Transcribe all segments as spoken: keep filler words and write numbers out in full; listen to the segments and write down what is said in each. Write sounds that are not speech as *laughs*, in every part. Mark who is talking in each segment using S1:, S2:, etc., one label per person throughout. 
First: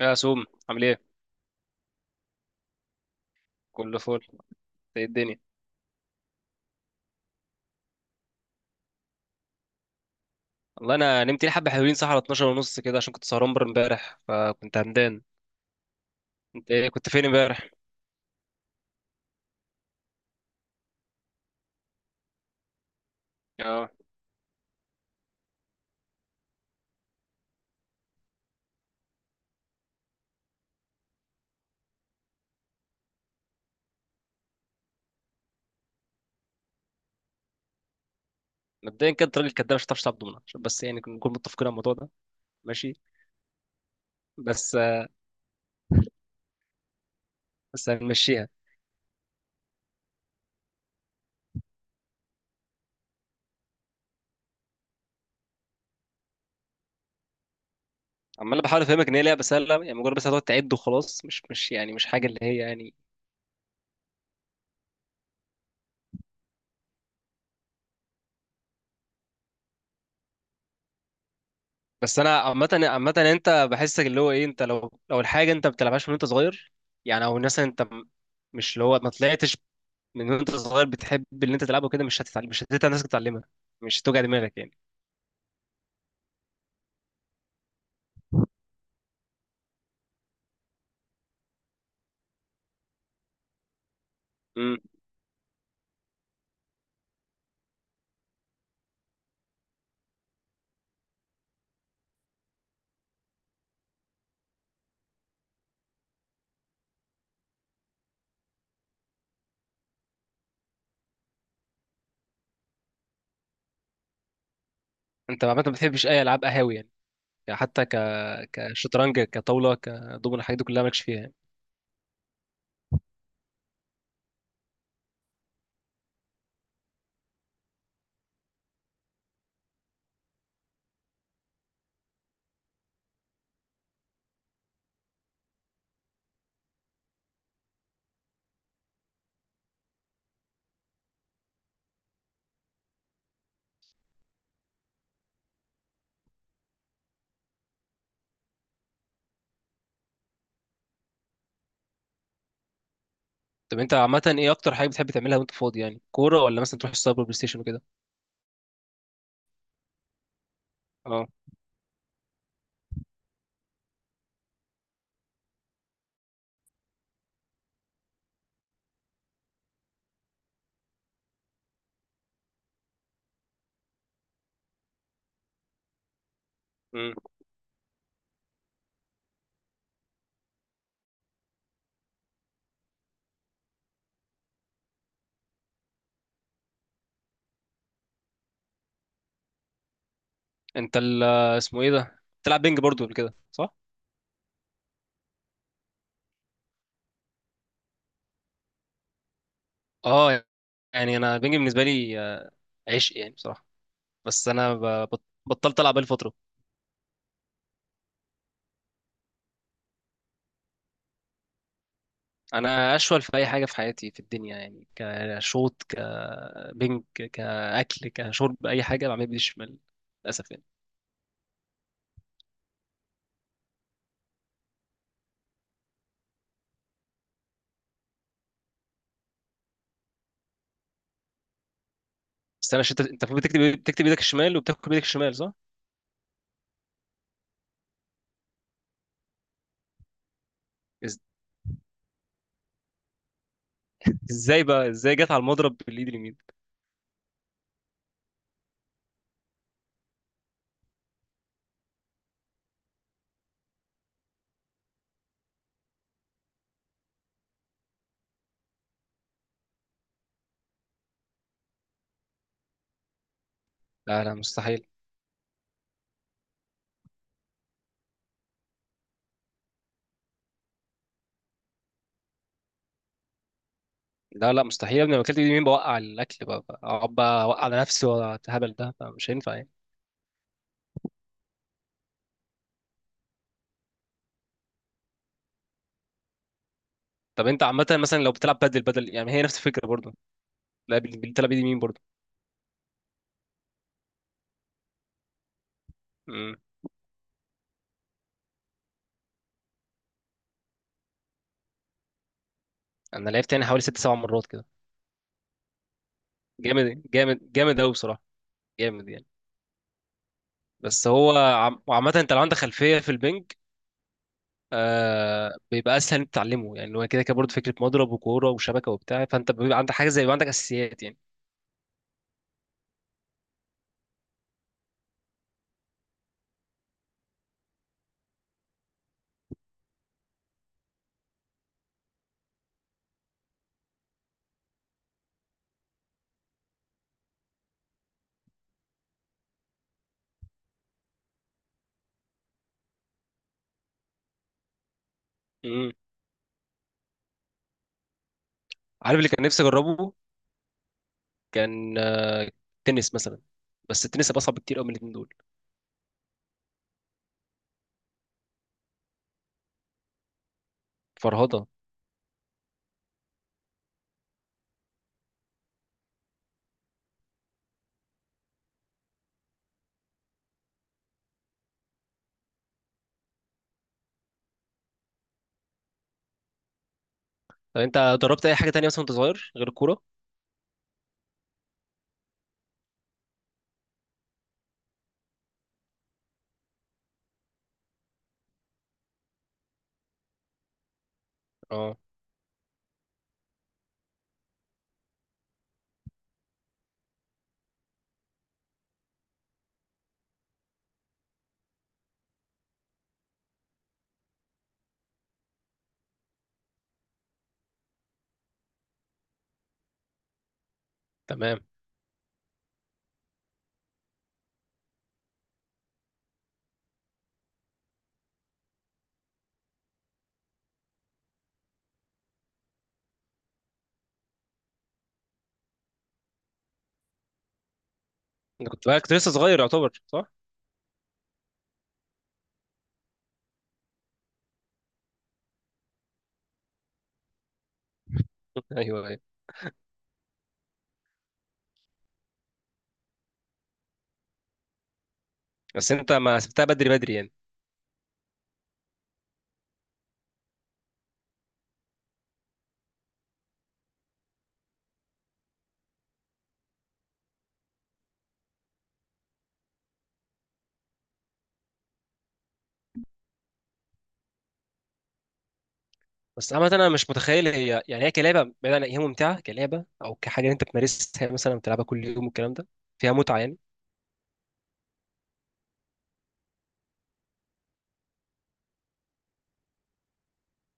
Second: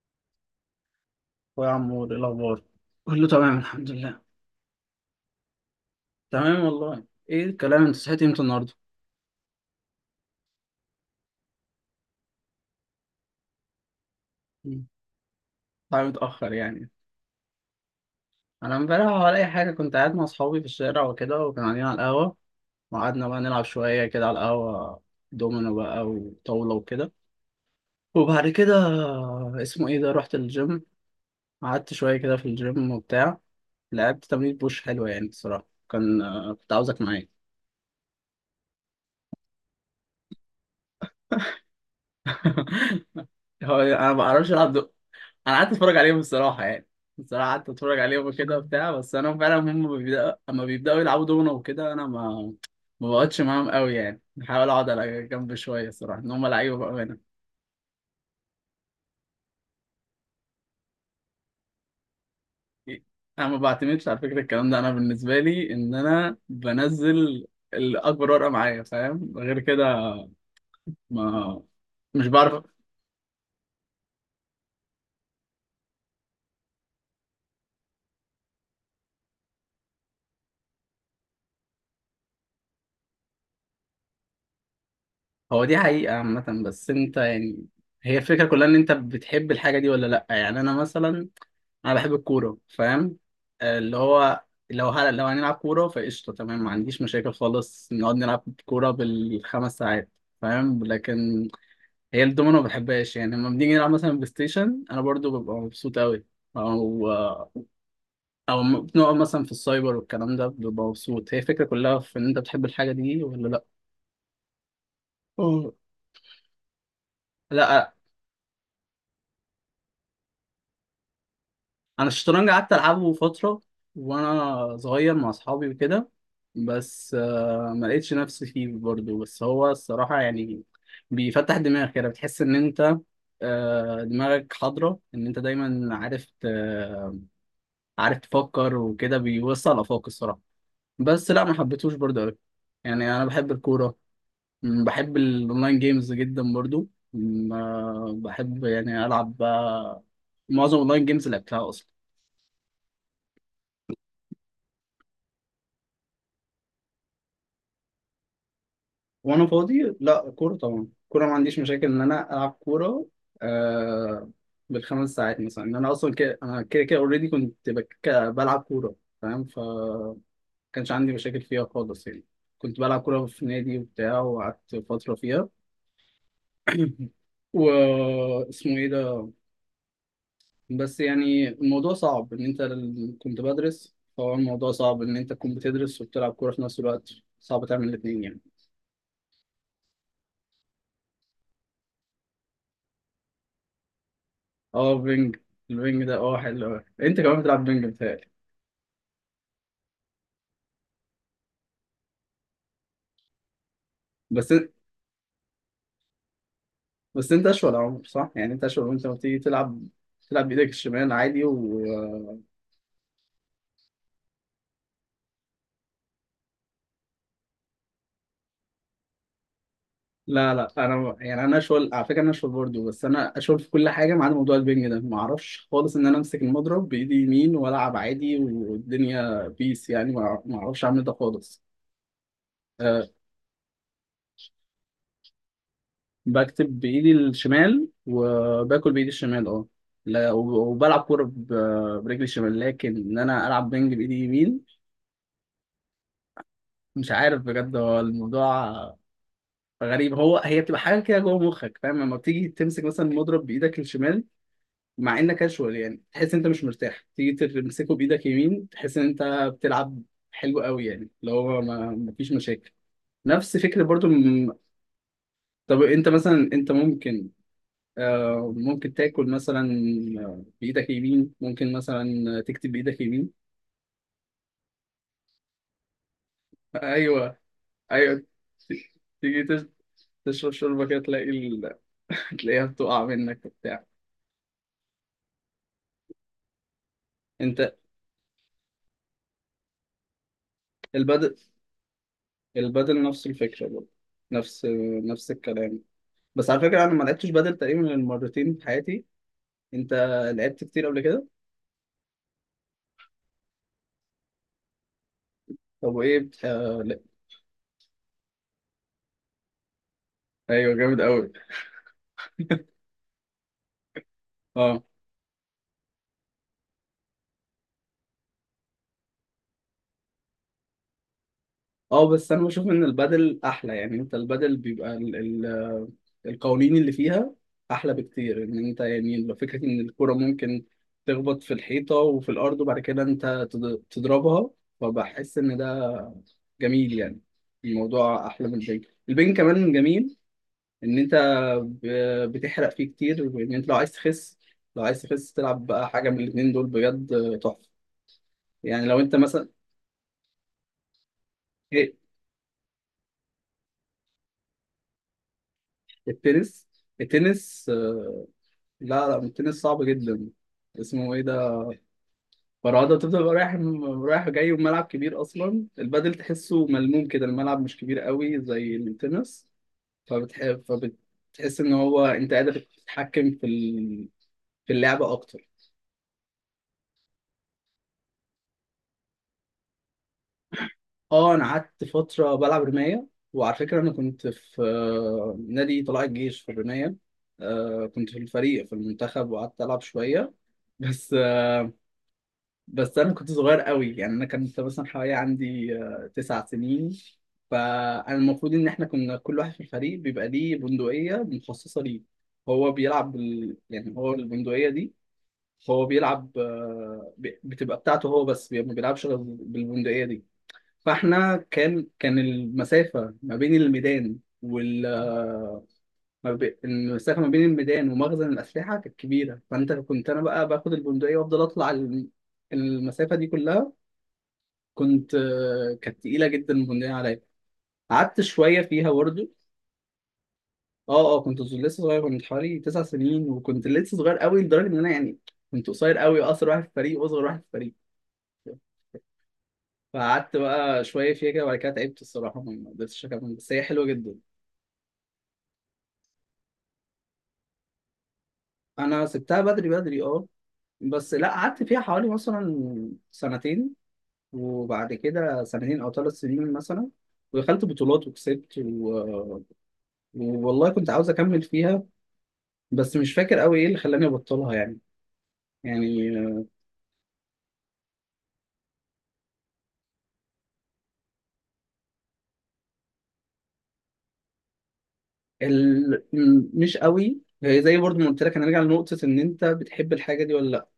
S1: يا سوم، عامل ايه؟
S2: ويا عمور ايه الاخبار؟ كله تمام الحمد
S1: كله
S2: لله.
S1: فل. إنت ايه الدنيا؟
S2: تمام والله. ايه الكلام؟ انت صحيت امتى النهارده؟
S1: والله انا نمت لي حبه حلوين، صح، على اثنا عشر ونص كده عشان كنت سهران بره امبارح، فكنت
S2: مم.
S1: همدان.
S2: طبعا متاخر
S1: انت ايه،
S2: يعني.
S1: كنت فين امبارح؟
S2: انا امبارح ولا اي حاجه كنت قاعد مع اصحابي في الشارع وكده وكانوا قاعدين على القهوه، وقعدنا بقى نلعب
S1: اه،
S2: شويه كده على القهوه دومينو بقى وطاوله وكده. وبعد كده اسمه ايه ده رحت الجيم. قعدت شويه كده في الجيم وبتاع، لعبت تمرين بوش حلوه يعني الصراحه. كان كنت عاوزك معايا.
S1: مبدئيا كده الراجل الكداب مش هتعرف تلعب دومنه، عشان بس يعني نكون متفقين على الموضوع ده. ماشي.
S2: *laughs* هو انا ما بعرفش
S1: بس
S2: العب. انا قعدت اتفرج عليهم الصراحه يعني. الصراحه قعدت
S1: بس
S2: اتفرج عليهم
S1: هنمشيها.
S2: وكده وبتاع. بس انا فعلا هم بيبدأ... اما بيبداوا يلعبوا دومنا وكده انا ما ما بقعدش معاهم قوي يعني. بحاول اقعد على جنب شويه الصراحه ان هم لعيبه بقى هنا.
S1: عمال بحاول افهمك ان هي لعبه سهله، يعني مجرد بس هتقعد تعد وخلاص، مش مش يعني مش حاجه اللي هي يعني.
S2: انا ما بعتمدش على فكره الكلام ده. انا بالنسبه لي ان انا بنزل الاكبر ورقه معايا فاهم غير كده. ما
S1: بس
S2: مش
S1: انا
S2: بعرف.
S1: عامه عامه انت بحسك اللي هو ايه، انت لو لو الحاجه انت ما بتلعبهاش من وانت صغير، يعني، او مثلا انت م- مش اللي هو ما طلعتش من وانت صغير بتحب اللي انت تلعبه كده، مش هتتعلم مش هتتعلم نفسك تتعلمها. مش هتوجع دماغك يعني.
S2: هو دي حقيقه عامه، بس انت يعني هي الفكره كلها ان انت بتحب الحاجه دي ولا لا. يعني انا مثلا انا بحب الكوره فاهم. آه، اللي هو
S1: امم.
S2: لو هل... لو هنلعب كوره فقشطه تمام، ما عنديش مشاكل خالص، نقعد نلعب كوره بالخمس ساعات فاهم. لكن هي الدومينو ما بحبهاش يعني. لما بنيجي نلعب مثلا بلاي ستيشن انا برضو ببقى مبسوط قوي. او او م- بنقعد مثلا في السايبر والكلام ده ببقى مبسوط. هي الفكره كلها في ان انت بتحب الحاجه دي ولا لا.
S1: انت عامه ما
S2: أوه.
S1: بتحبش اي العاب قهاوي يعني؟ يعني حتى
S2: لا
S1: ك كشطرنج كطاوله كدومينو، الحاجات دي كلها مالكش فيها يعني.
S2: انا الشطرنج قعدت العبه فتره وانا صغير مع اصحابي وكده. بس آه، ما لقيتش نفسي فيه برضه، بس هو الصراحه يعني بيفتح دماغك كده بتحس ان انت آه، دماغك حاضره ان انت دايما عارف ت- عارف تفكر وكده، بيوسع الافاق الصراحه. بس لا ما حبيتهوش برضه قوي يعني. انا بحب الكوره. م، بحب الاونلاين جيمز جدا برضه. م، آه، بحب يعني العب بقى معظم الاونلاين جيمز اللي لعبتها اصلا.
S1: طب انت عامه ايه اكتر حاجه بتحب تعملها وانت فاضي؟ يعني كوره، ولا مثلا تروح السايبر بلاي ستيشن وكده؟
S2: وانا فاضي لا كوره طبعا. كوره
S1: اه.
S2: ما عنديش مشاكل ان انا العب كوره، آه، بالخمس ساعات مثلا. ان انا اصلا كده انا كده كده اوريدي كنت بك... بلعب كوره فاهم. ف كانش عندي مشاكل فيها خالص يعني. كنت بلعب كوره في نادي وبتاع وقعدت فتره فيها. *clears throat*
S1: امم.
S2: و اسمه ايه ده. بس يعني الموضوع صعب ان انت ال- كنت بدرس. فهو الموضوع صعب ان انت تكون بتدرس وبتلعب كوره في نفس الوقت. صعب تعمل الاثنين يعني.
S1: انت ال اسمه ايه ده، بتلعب بينج برضو قبل كده صح؟
S2: اه بينج. البينج ده اه حلو أوي. انت كمان بتلعب بينج بتهيألي.
S1: اه. يعني انا البينج بالنسبه لي آه، عشق يعني بصراحه. بس
S2: بس إن-
S1: انا ب- بط- بطلت العب بقالي فتره.
S2: بس انت اشول عمر صح يعني. انت اشول وانت لما بتيجي تلعب تلعب بايدك الشمال عادي و.
S1: انا اشول في اي حاجه في حياتي في الدنيا، يعني كشوط كبنك كاكل كشرب، اي حاجه بعمل بايدي الشمال للاسف
S2: لا
S1: يعني.
S2: لا انا يعني انا اشول على فكره. انا اشول برضه. بس انا اشول في كل حاجه ما عدا موضوع البينج ده. ما اعرفش خالص ان انا امسك المضرب بايدي يمين والعب عادي والدنيا بيس يعني. ما ما اعرفش اعمل ده خالص.
S1: بس انا شت...
S2: آه،
S1: انت المفروض بتكتب، بتكتب ايدك الشمال وبتاكل بايدك الشمال صح؟
S2: بكتب بايدي الشمال وباكل بايدي الشمال اه. لا وب- وبلعب
S1: إز...
S2: كوره ب- برجلي الشمال، لكن ان انا العب بنج بايدي اليمين.
S1: ازاي بقى ازاي جت على المضرب بالايد اليمين؟
S2: مش عارف بجد. هو الموضوع غريب. هو هي بتبقى حاجه كده جوه مخك فاهم. لما بتيجي تمسك مثلا مضرب بايدك الشمال مع انك كاجوال يعني تحس انت مش مرتاح. تيجي تمسكه بايدك يمين تحس ان انت بتلعب حلو قوي يعني، اللي هو ما ما فيش مشاكل. نفس فكره برضو.
S1: لا، لا،
S2: م-
S1: مستحيل.
S2: طب انت مثلا انت ممكن آه، ممكن تاكل مثلا بايدك يمين، ممكن مثلا تكتب بايدك يمين.
S1: لا، لا، مستحيل يا ابني. لو اكلت بايدي اليمين بوقع الاكل، بقى بقى- اقعد
S2: ايوه
S1: بقى اوقع على نفسي،
S2: ايوه.
S1: والهبل ده مش
S2: تيجي
S1: هينفع
S2: تش-
S1: يعني.
S2: تشرب شوربه كده تلاقي ال... *laughs* تلاقيها بتقع منك وبتاع.
S1: طب انت
S2: انت
S1: عامه مثلا لو بتلعب بدل بدل يعني هي نفس الفكره برضه؟ لا، بال-
S2: البدل
S1: بتلعب بايد اليمين برضه.
S2: البدل نفس الفكره برضه. نفس نفس الكلام. بس
S1: امم.
S2: على فكره انا ما لعبتش بدل تقريبا غير مرتين في حياتي. انت لعبت كتير قبل كده.
S1: انا لعبت يعني حوالي ست سبع مرات كده.
S2: طب وايه بت... آه... لا.
S1: جامد جامد جامد قوي بصراحه، جامد يعني.
S2: ايوه جامد
S1: بس
S2: قوي.
S1: هو عم... وعامة انت لو عندك خلفية في البنج،
S2: اه
S1: آه بيبقى اسهل انت تتعلمه، يعني هو كده كده برضه فكرة مضرب وكورة وشبكة وبتاع، فانت بيبقى عندك حاجة، زي بيبقى عندك اساسيات يعني.
S2: اه، بس انا بشوف ان البدل احلى يعني. انت البدل بيبقى القوانين اللي فيها احلى بكتير. ان انت يعني لو فكره ان الكرة ممكن تخبط في الحيطه وفي الارض وبعد كده انت تض- تضربها، فبحس ان ده جميل يعني. الموضوع احلى من البنج. البنج كمان جميل ان انت ب- بتحرق فيه كتير، وان انت لو عايز تخس لو عايز تخس تلعب بقى
S1: امم.
S2: حاجه من الاتنين دول بجد تحفه. يعني لو انت
S1: عارف اللي كان
S2: مثلا.
S1: نفسي اجربه؟
S2: ايه،
S1: كان آه، تنس مثلا. بس التنس هيبقى اصعب بكتير قوي من الاتنين دول.
S2: التنس. التنس آه، لا لا التنس صعب جدا. اسمه ايه ده
S1: فرهضة.
S2: فرعدة، بتفضل بقى رايح رايح جاي، وملعب كبير أصلا. البادل تحسه ملموم كده، الملعب مش كبير قوي زي التنس. فبتحب فبتحس إن هو أنت قادر تتحكم في ال... في اللعبة أكتر.
S1: طب انت جربت اي حاجة تانية مثلا وانت صغير غير الكورة؟
S2: أه أنا قعدت فترة بلعب رماية، وعلى فكرة أنا كنت في آه، نادي طلائع الجيش في الرماية. آه، كنت في الفريق في المنتخب وقعدت ألعب شوية بس.
S1: اه.
S2: بس انا كنت صغير قوي يعني. انا كنت مثلا حوالي عندي آه، تسع سنين. فانا المفروض ان احنا كنا كل واحد في الفريق بيبقى ليه بندقية مخصصة ليه. هو بيلعب بال... يعني هو البندقية دي هو بيلعب آه، ب- بتبقى بتاعته هو بس. بي- ما بيلعبش غير بالبندقية دي. فاحنا
S1: تمام.
S2: كان كان المسافة ما بين الميدان وال آه، ما بي- المسافة ما بين الميدان ومخزن الأسلحة كانت كبيرة. فأنت كنت أنا بقى باخد البندقية وأفضل أطلع ال- المسافة دي كلها. كنت آه، كانت تقيلة جدا، مهنية عليا. قعدت شوية
S1: انت كنت
S2: فيها
S1: بقى كنت
S2: برضه.
S1: لسه صغير يعتبر صح؟
S2: اه اه كنت لسه صغير. كنت حوالي تسع سنين وكنت لسه صغير قوي لدرجة ان انا يعني كنت قصير قوي، اقصر واحد في الفريق واصغر واحد في الفريق.
S1: *laughs* ايوه، ايوه.
S2: فقعدت بقى شوية فيها كده وبعد كده تعبت الصراحة. ما قدرتش أكمل، بس هي حلوة جدا.
S1: بس انت ما سبتها بدري بدري يعني.
S2: أنا سبتها بدري بدري أه. بس لا قعدت فيها حوالي مثلا سنتين. وبعد كده سنتين أو ثلاث سنين مثلا ودخلت بطولات وكسبت و... والله كنت عاوز أكمل فيها، بس مش فاكر قوي ايه اللي خلاني ابطلها يعني يعني
S1: بس عامة أنا مش متخيل، هي يعني هي كلعبة، بعيدا عن هي ممتعة كلعبة أو كحاجة أنت بتمارسها مثلا، بتلعبها كل يوم والكلام ده، فيها متعة يعني؟
S2: ال... م- مش قوي. هي زي برضه ما قلت لك هنرجع لنقطة ان انت بتحب الحاجة دي ولا لا.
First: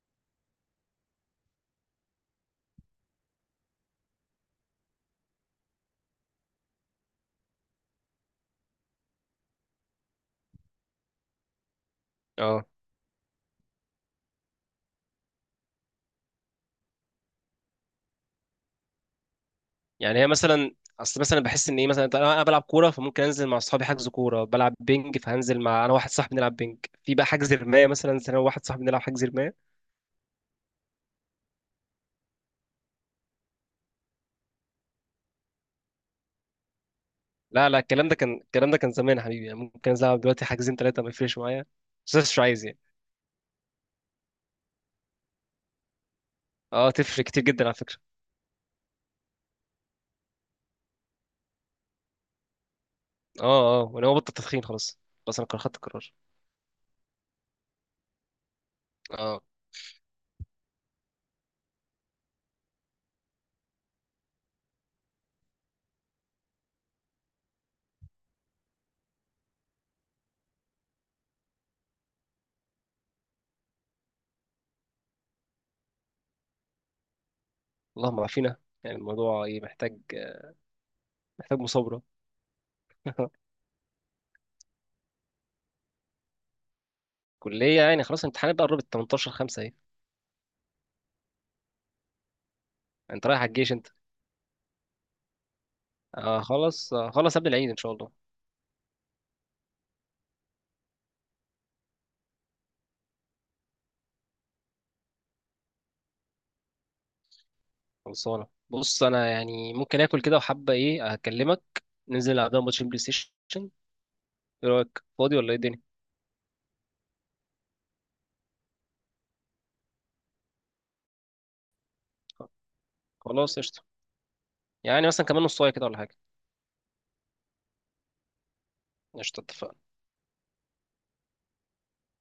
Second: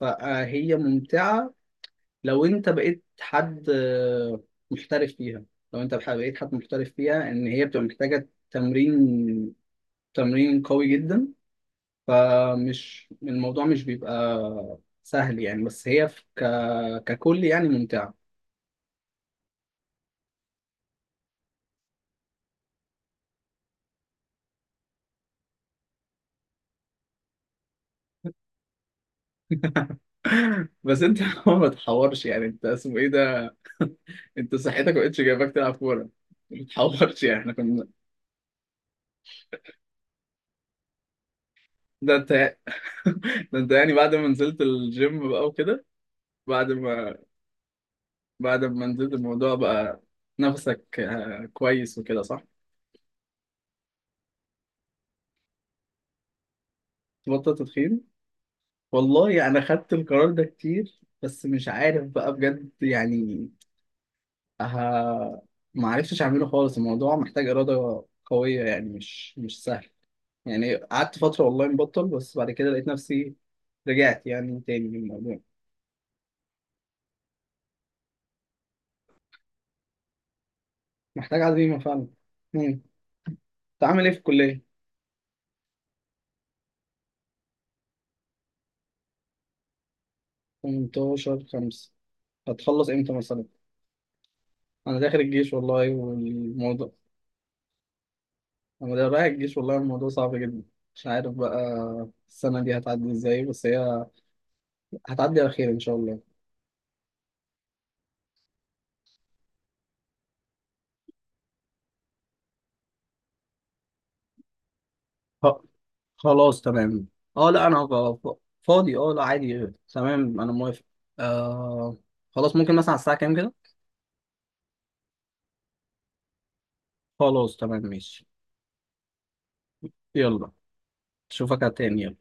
S2: فهي ممتعة لو انت بقيت حد آه، محترف فيها. لو انت بح- بقيت حد محترف فيها ان هي بتبقى محتاجة تمرين تمرين قوي جدا.
S1: أه.
S2: فمش الموضوع مش بيبقى سهل يعني. بس هي في ك... ككل يعني ممتعة.
S1: يعني هي مثلا، أصل مثلا بحس إن إيه، مثلا أنا أنا بلعب كورة، فممكن أنزل مع أصحابي حجز كورة، بلعب بينج فهنزل مع أنا واحد صاحبي نلعب بينج. في بقى حجز رماية مثلا، أنزل أنا وواحد صاحبي نلعب حجز رماية.
S2: بس انت *laughs* ما تحورش يعني. انت اسمه ايه ده انت صحتك ما بقتش جايباك تلعب كوره. ما بتحورش يعني احنا
S1: لا، لا،
S2: كنا.
S1: الكلام ده كان، الكلام ده كان زمان يا حبيبي. يعني ممكن أنزل ألعب دلوقتي حاجزين تلاتة، ما يفرقش معايا. بس
S2: ده
S1: أنا
S2: انت
S1: مش عايز يعني.
S2: *laughs* ده انت يعني بعد ما نزلت الجيم بقى وكده. بعد
S1: أه،
S2: ما
S1: تفرق كتير جدا على فكرة.
S2: بعد ما نزلت الموضوع بقى نفسك آه، كويس وكده صح؟
S1: أه، أه، وأنا هو بطل تدخين خلاص. خلاص أنا خدت القرار.
S2: تبطل تدخين؟
S1: اه.
S2: والله انا خدت القرار ده كتير بس مش عارف بقى بجد يعني. ها، ما عرفتش اعمله خالص. الموضوع محتاج إرادة قوية يعني مش مش سهل يعني. قعدت فترة والله مبطل، بس بعد كده لقيت نفسي رجعت يعني تاني للموضوع.
S1: اللهم عافينا. يعني الموضوع ايه محتاج.
S2: محتاج
S1: محتاج
S2: عزيمة
S1: مصابرة.
S2: فعلا. مم.
S1: *laughs*
S2: انت عامل ايه في الكلية؟
S1: كلية يعني خلاص الامتحانات بقى قربت، تمنتاشر خمسة اهي.
S2: ثمانية عشر خمسة هتخلص امتى
S1: انت رايح
S2: مثلا؟
S1: على الجيش انت؟
S2: انا داخل الجيش والله
S1: آه
S2: والموضوع.
S1: خلاص، آه خلاص، قبل العيد ان شاء الله.
S2: انا ده رايح الجيش والله الموضوع صعب جدا مش عارف بقى. السنة دي هتعدي ازاي؟ بس هي هتعدي على خير ان شاء الله.
S1: خلصانة. بص انا يعني ممكن اكل كده، وحابة ايه هكلمك. ننزل نلعب لنا ماتش بلاي ستيشن. ايه رأيك، فاضي ولا ايه
S2: خ-
S1: الدنيا؟
S2: خلاص تمام. اه لا انا غ- فاضي اه لا عادي. تمام انا موافق. آه خلاص ممكن مثلا على الساعة كام كده؟
S1: خلاص قشطة. يعني مثلا كمان نص ساعة كده ولا حاجة.
S2: خلاص تمام ماشي.
S1: قشطة، اتفقنا.
S2: يلا اشوفك تاني.